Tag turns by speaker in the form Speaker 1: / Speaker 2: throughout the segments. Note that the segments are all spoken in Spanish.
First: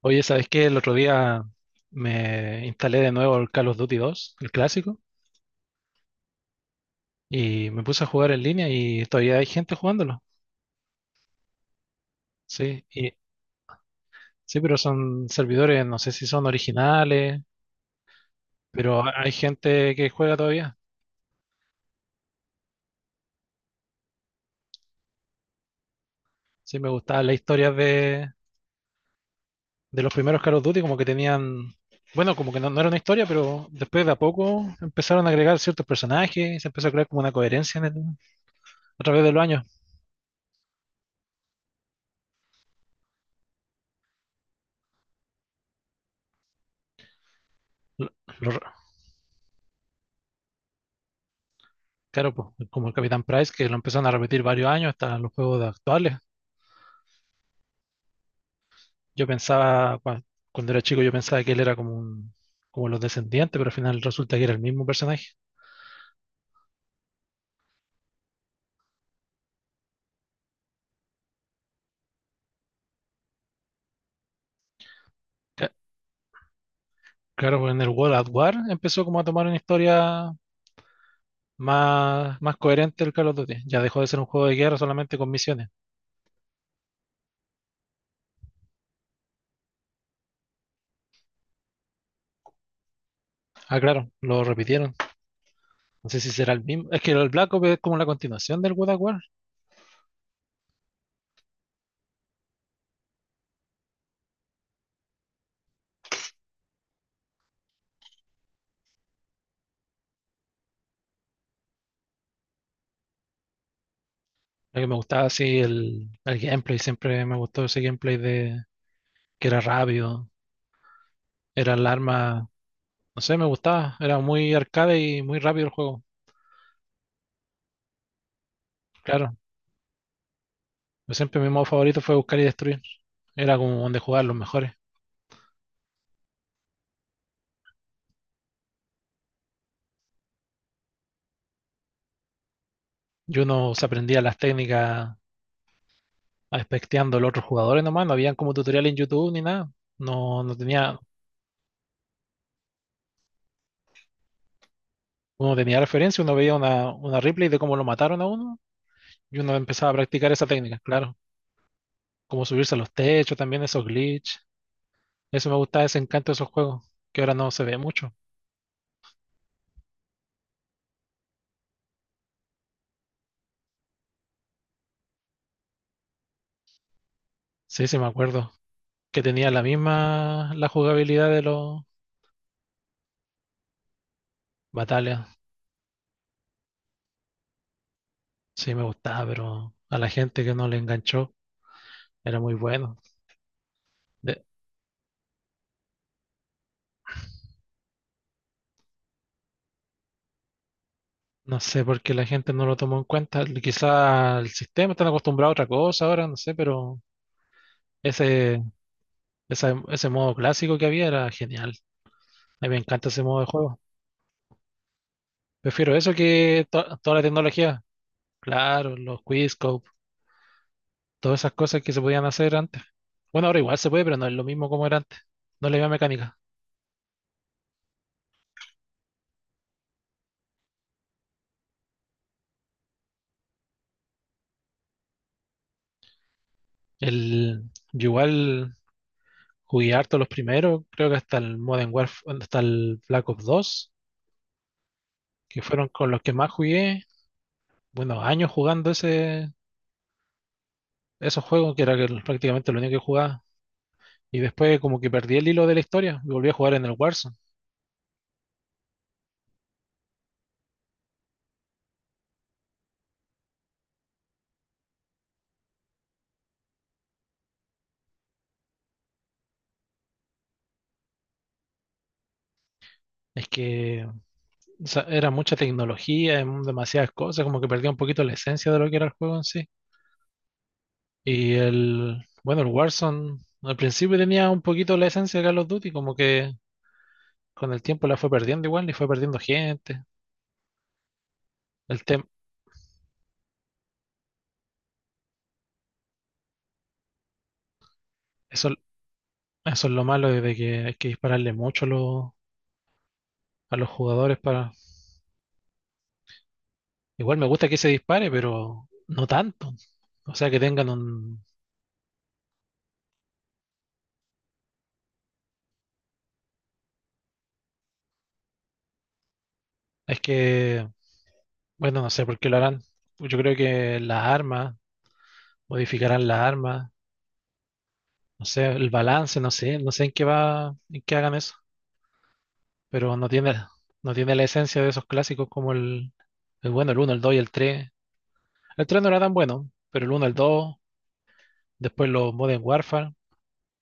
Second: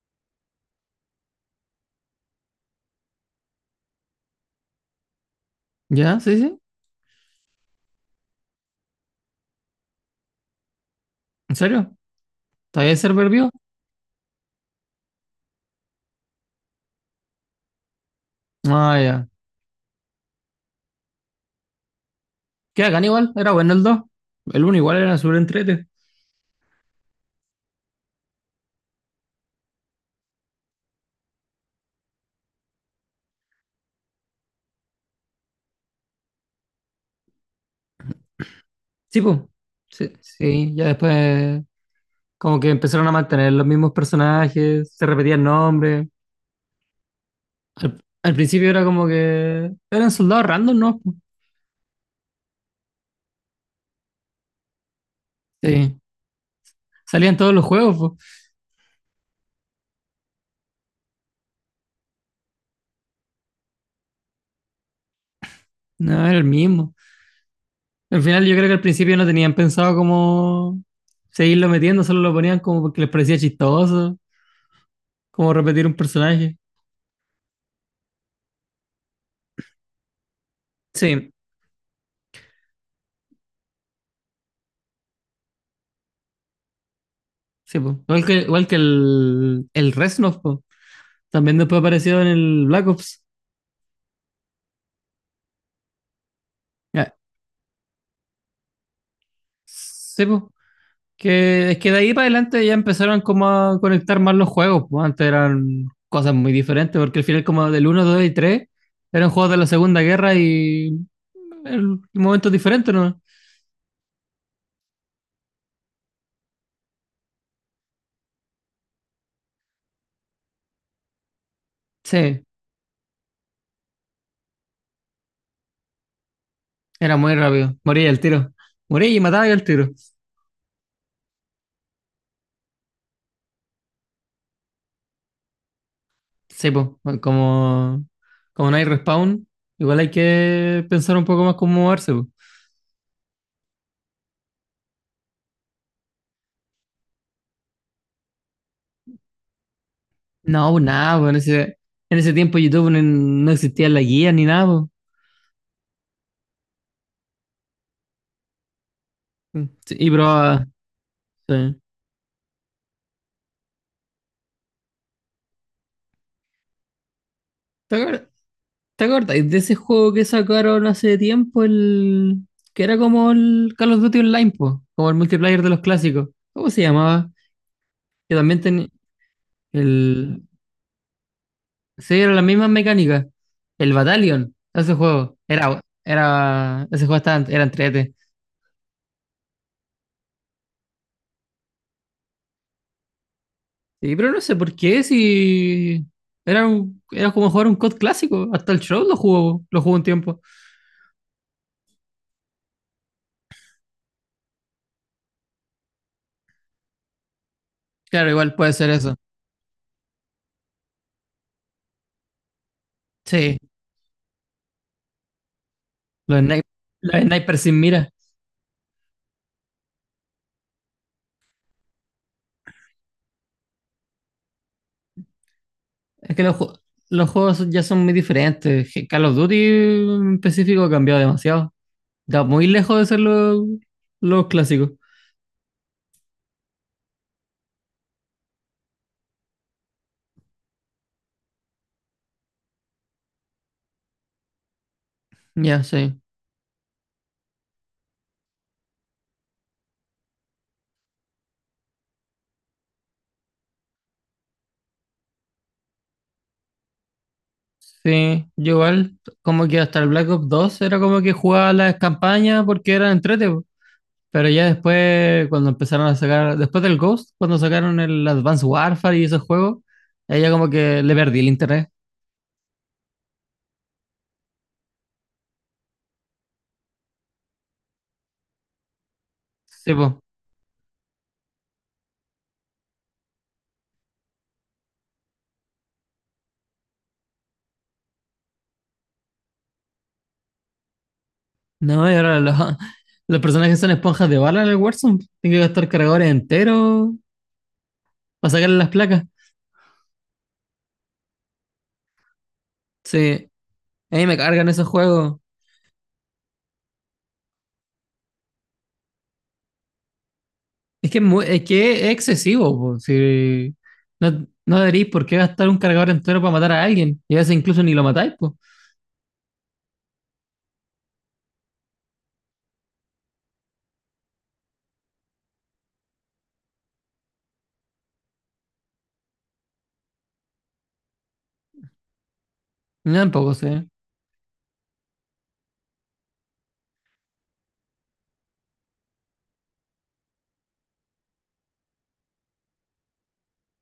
Speaker 1: Oye, ¿sabes qué? El otro día me instalé de nuevo el Call of Duty dos, el clásico,
Speaker 2: Ya, sí, sí.
Speaker 1: y me puse a jugar en línea y todavía hay gente jugándolo.
Speaker 2: ¿En serio?
Speaker 1: Sí,
Speaker 2: ¿Todavía el
Speaker 1: y,
Speaker 2: server vivo?
Speaker 1: sí, pero son servidores, no sé si son originales,
Speaker 2: Ah,
Speaker 1: pero
Speaker 2: ya.
Speaker 1: hay gente que juega todavía.
Speaker 2: Que hagan igual, era bueno el 2. El uno igual era súper entrete.
Speaker 1: Sí, me gustaba la historia de los primeros Call of Duty, como que tenían, bueno, como que no era una historia, pero después de a poco empezaron a agregar ciertos personajes y se empezó a crear como una coherencia a
Speaker 2: Sí,
Speaker 1: través de
Speaker 2: pues.
Speaker 1: los años.
Speaker 2: Sí, sí, ya después como que empezaron a mantener los mismos personajes, se repetían nombres. Al,
Speaker 1: ¿Lo,
Speaker 2: al
Speaker 1: lo
Speaker 2: principio era como que eran soldados random, ¿no? po.
Speaker 1: Claro, pues, como el Capitán Price, que lo empezaron a repetir varios años hasta los juegos de
Speaker 2: Sí,
Speaker 1: actuales.
Speaker 2: salían todos los juegos, po.
Speaker 1: Yo pensaba, cuando era chico, yo pensaba que él era como un, como los descendientes, pero al final resulta que era el mismo personaje.
Speaker 2: No, era el mismo. Al final yo creo que al principio no tenían pensado como seguirlo metiendo, solo lo ponían como porque les parecía chistoso, como
Speaker 1: Ca-
Speaker 2: repetir un personaje.
Speaker 1: Claro, pues en el World at War empezó como a tomar una historia
Speaker 2: Sí.
Speaker 1: más coherente el Call of Duty. Ya dejó de ser un juego de guerra solamente con misiones.
Speaker 2: Sí, po. Igual que el Reznov, po. También después apareció en el Black Ops.
Speaker 1: Ah, claro, lo repitieron. No sé si será el mismo. Es que
Speaker 2: Ya.
Speaker 1: el Black Ops es como la continuación del World at War.
Speaker 2: Sí, po. Que es que de ahí para adelante ya empezaron como a conectar más los juegos, po. Antes eran cosas muy diferentes, porque al final como del uno 2 y 3 eran juegos de la Segunda Guerra y en momentos diferentes, ¿no?
Speaker 1: Lo que me gustaba así el gameplay, siempre me gustó ese gameplay de que era rápido. Era el
Speaker 2: Sí,
Speaker 1: arma. No sé, me gustaba. Era muy arcade y muy rápido el juego.
Speaker 2: era muy rápido. Moría al tiro. Moría y
Speaker 1: Claro,
Speaker 2: mataba al tiro.
Speaker 1: yo siempre mi modo favorito fue buscar y destruir. Era como donde jugaban los mejores.
Speaker 2: Sí, pues. Como, como no hay respawn, igual hay que pensar un poco más cómo moverse, po.
Speaker 1: Y uno se aprendía las técnicas aspecteando a los otros jugadores nomás. No habían como tutorial en YouTube ni nada. No, no
Speaker 2: No, pues
Speaker 1: tenía,
Speaker 2: nada, pues en ese tiempo YouTube no existía la guía ni nada, pues.
Speaker 1: uno tenía referencia, uno veía una replay de cómo lo mataron a uno y uno empezaba a
Speaker 2: Sí, y
Speaker 1: practicar esa
Speaker 2: probaba.
Speaker 1: técnica, claro.
Speaker 2: Sí.
Speaker 1: Como subirse a los techos también, esos glitch. Eso me gustaba, ese encanto de esos juegos, que ahora no se ve
Speaker 2: ¿Te
Speaker 1: mucho.
Speaker 2: acuer- te acuerdas de ese juego que sacaron hace tiempo, el que era como el Call of Duty Online, ¿po? Como el multiplayer de los clásicos? ¿Cómo se llamaba?
Speaker 1: Sí, sí, me
Speaker 2: Que
Speaker 1: acuerdo.
Speaker 2: también tenía
Speaker 1: Que tenía la
Speaker 2: el.
Speaker 1: misma la jugabilidad de los
Speaker 2: Sí, era la misma mecánica. El Battalion, ese
Speaker 1: batallas.
Speaker 2: juego. Ese juego estaba, era entrete.
Speaker 1: Sí, me gustaba, pero a la gente que no le enganchó era muy bueno.
Speaker 2: Sí, pero no
Speaker 1: De-
Speaker 2: sé por qué, si era como jugar un COD clásico, hasta el show lo jugó un tiempo.
Speaker 1: no sé por qué la gente no lo tomó en cuenta. Quizá el sistema está acostumbrado a otra cosa ahora, no sé, pero
Speaker 2: Claro, igual
Speaker 1: ese,
Speaker 2: puede ser eso.
Speaker 1: ese modo clásico que había era genial. A mí me encanta ese modo de
Speaker 2: Sí,
Speaker 1: juego. Prefiero eso
Speaker 2: los snipers,
Speaker 1: que toda
Speaker 2: los
Speaker 1: la
Speaker 2: snipers sin
Speaker 1: tecnología.
Speaker 2: mira.
Speaker 1: Claro, los Quizscope, todas esas cosas que se podían hacer antes. Bueno, ahora igual se puede, pero no es lo mismo como era antes. No es la misma
Speaker 2: Es
Speaker 1: mecánica.
Speaker 2: que los juegos ya son muy diferentes. Call of Duty en específico ha cambiado demasiado. Está muy lejos de ser los clásicos.
Speaker 1: El, yo igual. Jugué harto los primeros, creo que hasta el Modern Warfare, hasta el Black Ops 2, que
Speaker 2: Ya,
Speaker 1: fueron con los
Speaker 2: sí.
Speaker 1: que más jugué, bueno, años jugando esos juegos, que era que prácticamente lo único que jugaba. Y después como que perdí el hilo de la historia y volví a jugar en el Warzone.
Speaker 2: Sí, yo igual, como que hasta el Black Ops 2 era como que jugaba las campañas porque eran entrete. Pero ya después, cuando empezaron a sacar, después del Ghost, cuando sacaron el Advanced Warfare y esos juegos, ahí ya como que le perdí el interés.
Speaker 1: Es que o sea, era mucha tecnología, demasiadas cosas, como que perdía un poquito la esencia de lo que era el juego en sí.
Speaker 2: Sí, pues.
Speaker 1: Y el, bueno, el Warzone al principio tenía un poquito la esencia de Call of Duty, como que con el tiempo la fue perdiendo igual y fue perdiendo gente. El
Speaker 2: No, y
Speaker 1: tema,
Speaker 2: ahora los, los personajes son esponjas de bala en el Warzone. Tengo que gastar cargadores enteros para
Speaker 1: eso.
Speaker 2: sacarle las placas.
Speaker 1: Eso es lo malo, de que hay que dispararle mucho a los,
Speaker 2: Sí,
Speaker 1: a los
Speaker 2: a mí me
Speaker 1: jugadores
Speaker 2: cargan
Speaker 1: para...
Speaker 2: esos juegos.
Speaker 1: Igual me gusta que se dispare, pero no tanto. O sea, que tengan un...
Speaker 2: Es que es excesivo, po. Si no deberíais por qué gastar un cargador entero para matar a alguien. Y a veces incluso ni lo matáis, pues.
Speaker 1: Es que, bueno, no sé por qué lo harán. Pues yo creo que las armas, modificarán las armas, no sé, el balance, no sé en qué va, en qué hagan eso.
Speaker 2: No,
Speaker 1: Pero no tiene,
Speaker 2: tampoco sé.
Speaker 1: no tiene la esencia de esos clásicos como el bueno, el uno, el 2 y el tres. El 3 no era tan bueno, pero el uno, el dos, después los Modern Warfare,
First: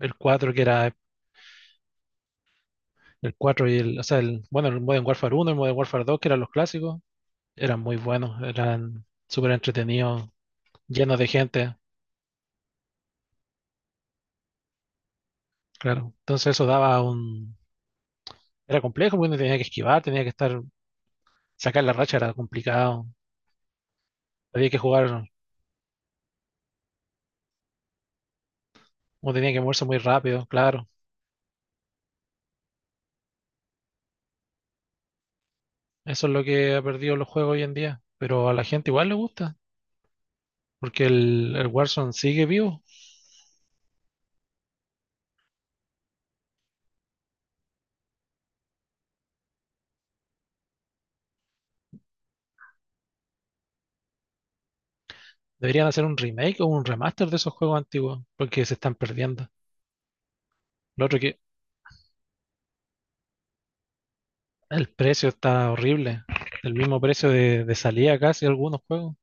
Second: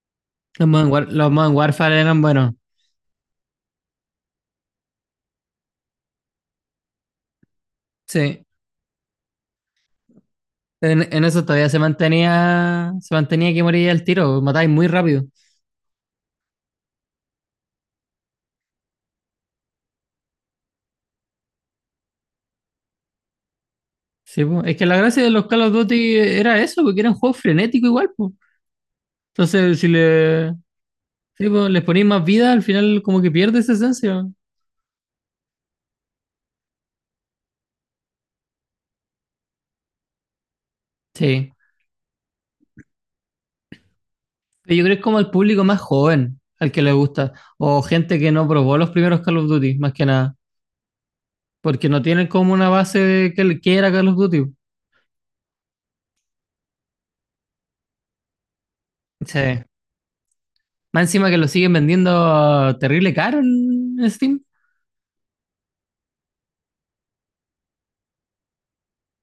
Speaker 1: el 4 que
Speaker 2: Los Modern,
Speaker 1: era.
Speaker 2: War- los Modern Warfare eran buenos.
Speaker 1: El 4 y el, o sea, el, bueno, el Modern Warfare uno, el Modern Warfare dos, que eran los clásicos, eran muy buenos,
Speaker 2: Sí.
Speaker 1: eran súper entretenidos,
Speaker 2: En,
Speaker 1: llenos
Speaker 2: en
Speaker 1: de
Speaker 2: eso todavía
Speaker 1: gente,
Speaker 2: se mantenía que moría el tiro, pues, matáis muy rápido.
Speaker 1: claro. Entonces eso daba un... Era complejo, porque uno tenía que esquivar, tenía que estar... Sacar la racha era complicado,
Speaker 2: Sí, po.
Speaker 1: había que
Speaker 2: Es que la gracia
Speaker 1: jugar,
Speaker 2: de los Call of Duty era eso, porque eran juegos frenéticos igual, po.
Speaker 1: uno tenía que
Speaker 2: Entonces,
Speaker 1: moverse
Speaker 2: si
Speaker 1: muy rápido,
Speaker 2: le,
Speaker 1: claro.
Speaker 2: sí, po, les ponéis más vida, al final como que pierde esa esencia.
Speaker 1: Eso es lo que ha perdido los juegos hoy en día, pero a la gente igual le gusta, porque
Speaker 2: Sí.
Speaker 1: el Warzone sigue vivo.
Speaker 2: Pero yo creo que es como el público más joven al que le gusta, o gente que no probó los primeros Call of Duty, más que nada, porque no tienen como una base de que era Call of Duty.
Speaker 1: Deberían hacer un remake o un remaster de esos juegos antiguos, porque se están
Speaker 2: Sí.
Speaker 1: perdiendo.
Speaker 2: Más
Speaker 1: Lo otro
Speaker 2: encima que
Speaker 1: que...
Speaker 2: lo siguen vendiendo terrible caro en Steam.
Speaker 1: El precio está horrible. El mismo precio de salida casi algunos juegos.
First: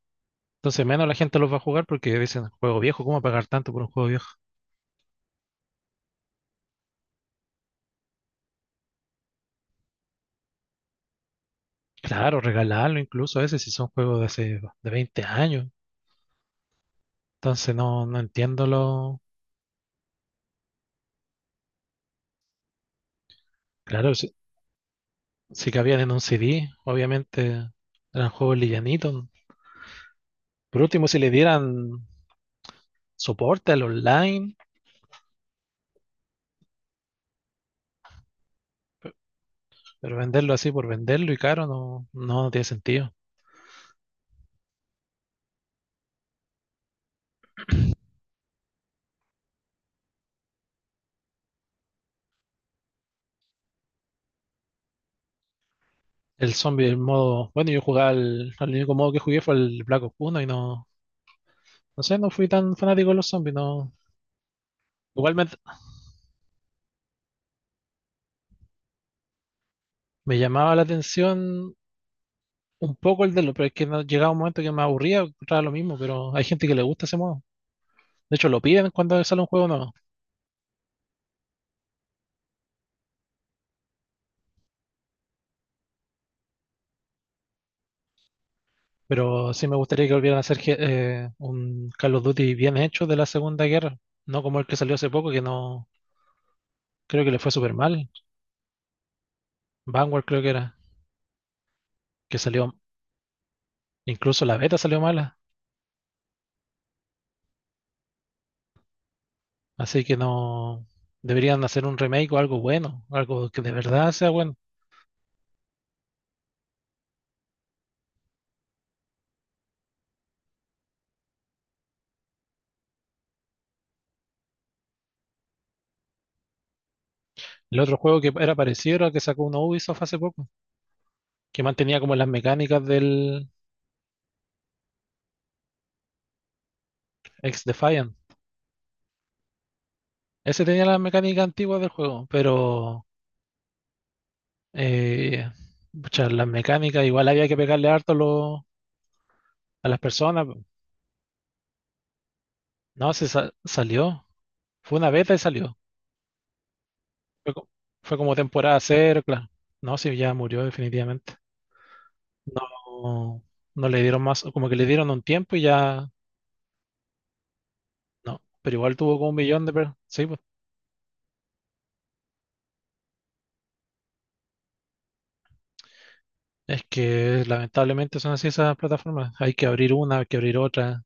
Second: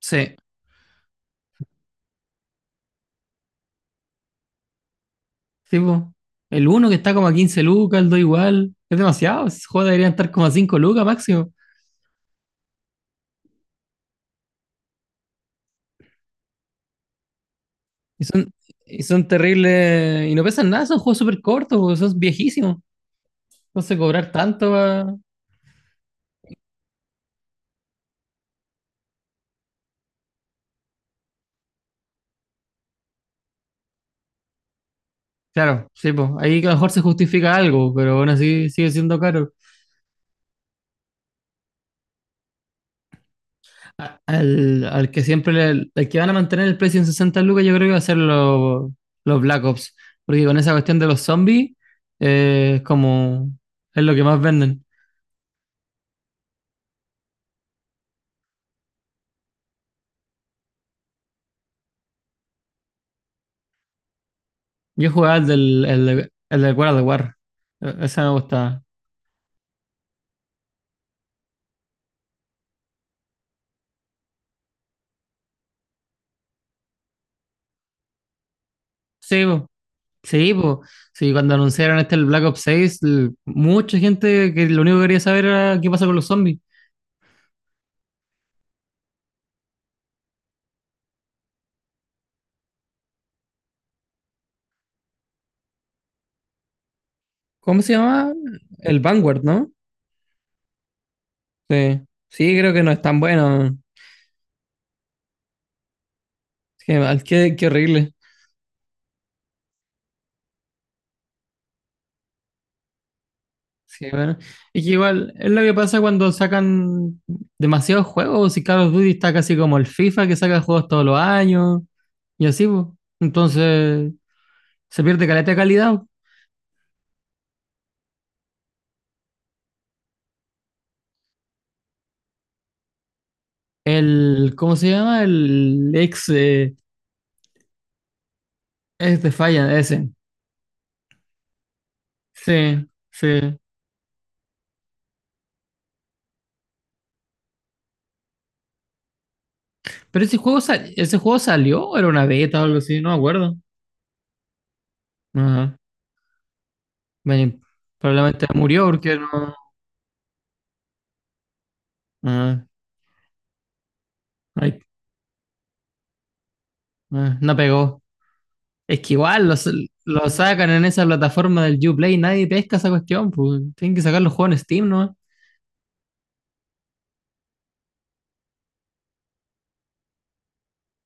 Speaker 2: Sí.
Speaker 1: Entonces menos la gente los va a jugar porque dicen, juego viejo, ¿cómo pagar tanto por un juego viejo?
Speaker 2: Sí, po. El uno que está como a 15 lucas, el 2 igual. Es demasiado. Esos juegos deberían estar como a 5 lucas máximo.
Speaker 1: Claro, regalarlo incluso a veces si son juegos de hace de 20 años. Entonces no, no
Speaker 2: Y son,
Speaker 1: entiendo
Speaker 2: y
Speaker 1: lo...
Speaker 2: son terribles. Y no pesan nada, son juegos súper cortos, po, son viejísimos. Entonces
Speaker 1: Claro,
Speaker 2: cobrar
Speaker 1: si,
Speaker 2: tanto pa.
Speaker 1: si cabían en un CD, obviamente eran juegos livianitos. Por último, si le dieran soporte al online,
Speaker 2: Claro, sí, pues. Ahí que a lo mejor se justifica algo, pero aún así sigue siendo caro.
Speaker 1: pero venderlo así por venderlo y caro no, no tiene sentido.
Speaker 2: Al que siempre al que van a mantener el precio en 60 lucas, yo creo que va a ser los Black Ops. Porque con esa cuestión de los zombies, es como. Es lo que más venden.
Speaker 1: El zombie, el modo. Bueno, yo jugaba al. El único modo que jugué fue el Black Ops 1 y no. No sé, no fui tan fanático de los zombies, no.
Speaker 2: Yo
Speaker 1: Igual
Speaker 2: jugaba
Speaker 1: me,
Speaker 2: el del World of War. Ese me gustaba.
Speaker 1: me llamaba la atención un poco el de los, pero es que no, llegaba un momento que me aburría, encontraba lo mismo, pero hay gente que le gusta ese modo. De hecho, lo piden cuando sale
Speaker 2: Sí,
Speaker 1: un
Speaker 2: po.
Speaker 1: juego nuevo.
Speaker 2: Sí, po. Sí, cuando anunciaron el Black Ops seis mucha gente que lo único que quería saber era qué pasa con los zombies.
Speaker 1: Pero sí me gustaría que volvieran a hacer un Call of Duty bien hecho de la Segunda Guerra, no como el que salió hace poco, que no. Creo que le fue súper
Speaker 2: ¿Cómo se
Speaker 1: mal.
Speaker 2: llama? El Vanguard, ¿no?
Speaker 1: Vanguard creo que era,
Speaker 2: Sí.
Speaker 1: que
Speaker 2: Sí,
Speaker 1: salió.
Speaker 2: creo que no es tan bueno.
Speaker 1: Incluso la beta salió mala.
Speaker 2: Qué mal, qué horrible.
Speaker 1: Así que no deberían hacer un remake o algo bueno, algo que de
Speaker 2: Sí,
Speaker 1: verdad sea
Speaker 2: bueno.
Speaker 1: bueno.
Speaker 2: Es que igual, es lo que pasa cuando sacan demasiados juegos. Y Call of Duty está casi como el FIFA que saca juegos todos los años. Y así, pues. Entonces, se pierde caleta de calidad.
Speaker 1: El otro juego que era parecido era el que sacó uno Ubisoft hace poco, que mantenía como las mecánicas del
Speaker 2: El, ¿cómo se llama? El ex, eh,
Speaker 1: Ex Defiant.
Speaker 2: ex Defiant, ese.
Speaker 1: Ese tenía las mecánicas antiguas del juego,
Speaker 2: Sí,
Speaker 1: pero
Speaker 2: sí.
Speaker 1: eh, pucha, las mecánicas igual había que pegarle harto a las
Speaker 2: Pero ese
Speaker 1: personas.
Speaker 2: juego, sal- ese juego salió, o era una beta o algo así, no
Speaker 1: No,
Speaker 2: me acuerdo.
Speaker 1: salió. Fue una beta y
Speaker 2: Ajá.
Speaker 1: salió. Fue,
Speaker 2: Bueno,
Speaker 1: co- fue como
Speaker 2: probablemente
Speaker 1: temporada
Speaker 2: murió porque
Speaker 1: cero, claro.
Speaker 2: no.
Speaker 1: No, sí, ya murió definitivamente.
Speaker 2: Ajá.
Speaker 1: No, no le dieron más, como que
Speaker 2: Ay,
Speaker 1: le dieron un tiempo y ya.
Speaker 2: no pegó.
Speaker 1: No, pero igual
Speaker 2: Es que
Speaker 1: tuvo como un
Speaker 2: igual
Speaker 1: millón
Speaker 2: los-
Speaker 1: de... Sí,
Speaker 2: lo
Speaker 1: pues.
Speaker 2: sacan en esa plataforma del Uplay, nadie pesca esa cuestión, pues tienen que sacar los juegos en Steam, ¿no?
Speaker 1: Es que lamentablemente son así esas plataformas. Hay que abrir una, hay que abrir otra.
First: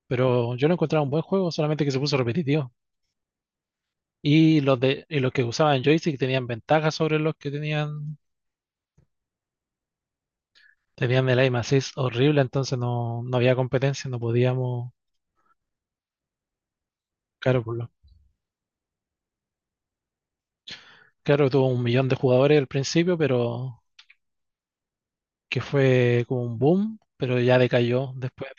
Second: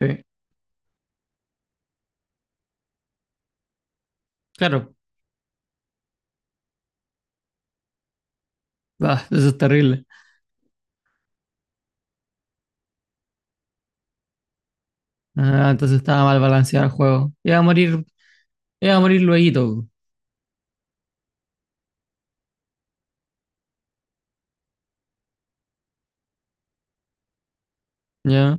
Speaker 2: Sí.
Speaker 1: Pero yo lo encontraba un buen juego, solamente que se puso repetitivo. Y los
Speaker 2: Claro,
Speaker 1: de, y los que usaban joystick tenían ventajas sobre los que tenían,
Speaker 2: ah, eso es terrible.
Speaker 1: tenían el aim assist horrible, entonces no, no había competencia, no podíamos.
Speaker 2: Ah, entonces estaba mal balanceado el juego.
Speaker 1: Claro, por lo-
Speaker 2: Iba a morir luego,
Speaker 1: claro, tuvo un millón de jugadores al principio, pero que fue como un boom, pero ya decayó después.
Speaker 2: ¿ya?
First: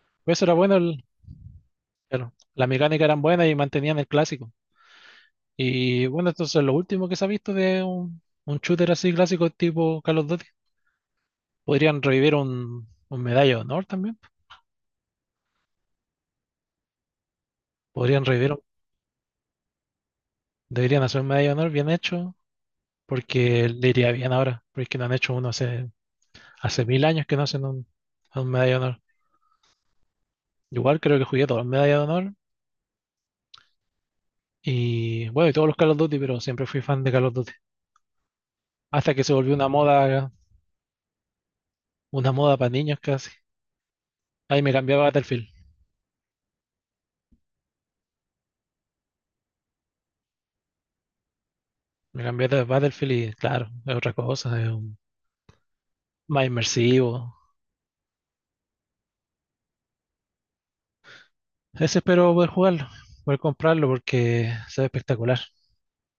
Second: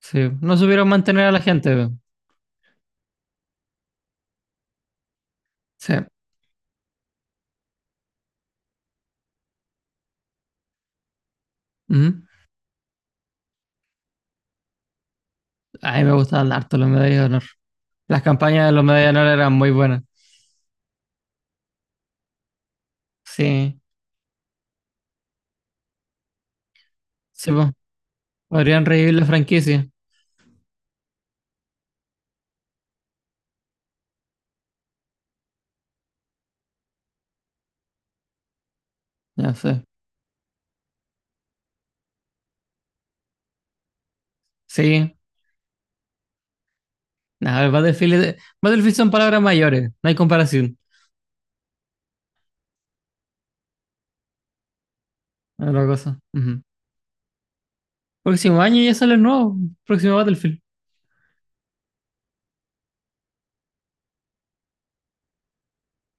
Speaker 2: Sí,
Speaker 1: Pues eso era
Speaker 2: no
Speaker 1: bueno,
Speaker 2: supieron mantener a la gente, po.
Speaker 1: claro, las mecánicas eran buenas y mantenían el clásico.
Speaker 2: Sí.
Speaker 1: Y bueno, entonces lo último que se ha visto de un shooter así clásico tipo Call of Duty. Podrían
Speaker 2: Ujú.
Speaker 1: revivir un Medalla de Honor también.
Speaker 2: A mí me gustaban harto los medallas de honor. Las
Speaker 1: Podrían revivir,
Speaker 2: campañas de los medallas de honor eran muy buenas.
Speaker 1: deberían hacer un Medalla de Honor bien hecho, porque
Speaker 2: Sí,
Speaker 1: le iría bien ahora, porque no han hecho uno hace, mil años que no
Speaker 2: sí,
Speaker 1: hacen
Speaker 2: po.
Speaker 1: un Medalla de
Speaker 2: Podrían
Speaker 1: Honor.
Speaker 2: revivir la franquicia.
Speaker 1: Igual creo que jugué todos los Medalla de Honor y bueno, y todos los Call of Duty, pero siempre fui fan de Call of Duty. Hasta que se volvió
Speaker 2: Ya sé.
Speaker 1: una moda para niños casi. Ahí me cambié a
Speaker 2: Sí.
Speaker 1: Battlefield.
Speaker 2: Nada, el Battlefield, Battlefield son palabras mayores. No hay comparación.
Speaker 1: Me cambié de Battlefield y claro, es otra cosa, es
Speaker 2: Otra cosa.
Speaker 1: más
Speaker 2: Ujú.
Speaker 1: inmersivo.
Speaker 2: Próximo año ya sale el nuevo. Próximo Battlefield.
Speaker 1: Ese espero poder jugarlo, poder comprarlo porque se ve espectacular.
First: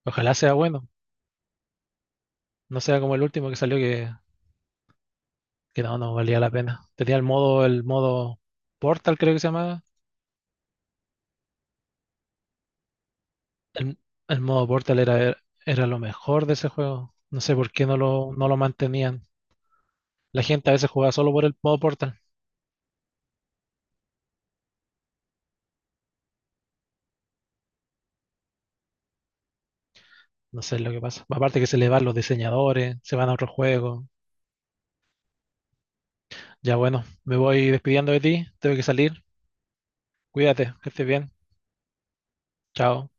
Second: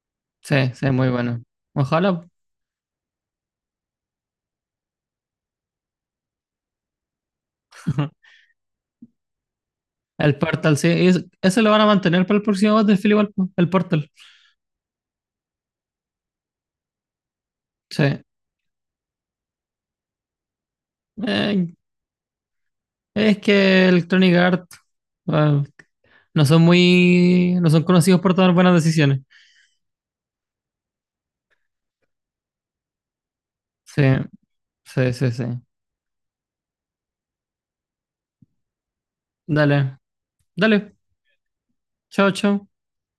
Speaker 1: Ojalá sea
Speaker 2: Sí,
Speaker 1: bueno,
Speaker 2: sí, muy bueno. Ojalá.
Speaker 1: no sea como el último que salió que, no, no valía la pena. Tenía el modo, el modo Portal creo que se llamaba.
Speaker 2: El Portal, sí. Eso lo van a mantener para el próximo Battlefield igual, po. El
Speaker 1: El,
Speaker 2: Portal.
Speaker 1: el modo Portal era lo mejor de ese juego. No sé por qué no
Speaker 2: Sí.
Speaker 1: lo, no lo mantenían. La gente a veces jugaba solo por el
Speaker 2: Eh,
Speaker 1: modo Portal.
Speaker 2: es que Electronic Arts. Bueno, no son muy. No son conocidos por tomar buenas decisiones.
Speaker 1: No sé lo que pasa. Aparte que se le van los diseñadores, se van a otro
Speaker 2: Sí,
Speaker 1: juego.
Speaker 2: sí, sí, sí.
Speaker 1: Ya bueno, me voy despidiendo de ti, tengo que salir.
Speaker 2: Dale,
Speaker 1: Cuídate, que
Speaker 2: dale.
Speaker 1: estés bien.
Speaker 2: Chao, chao.
Speaker 1: Chao.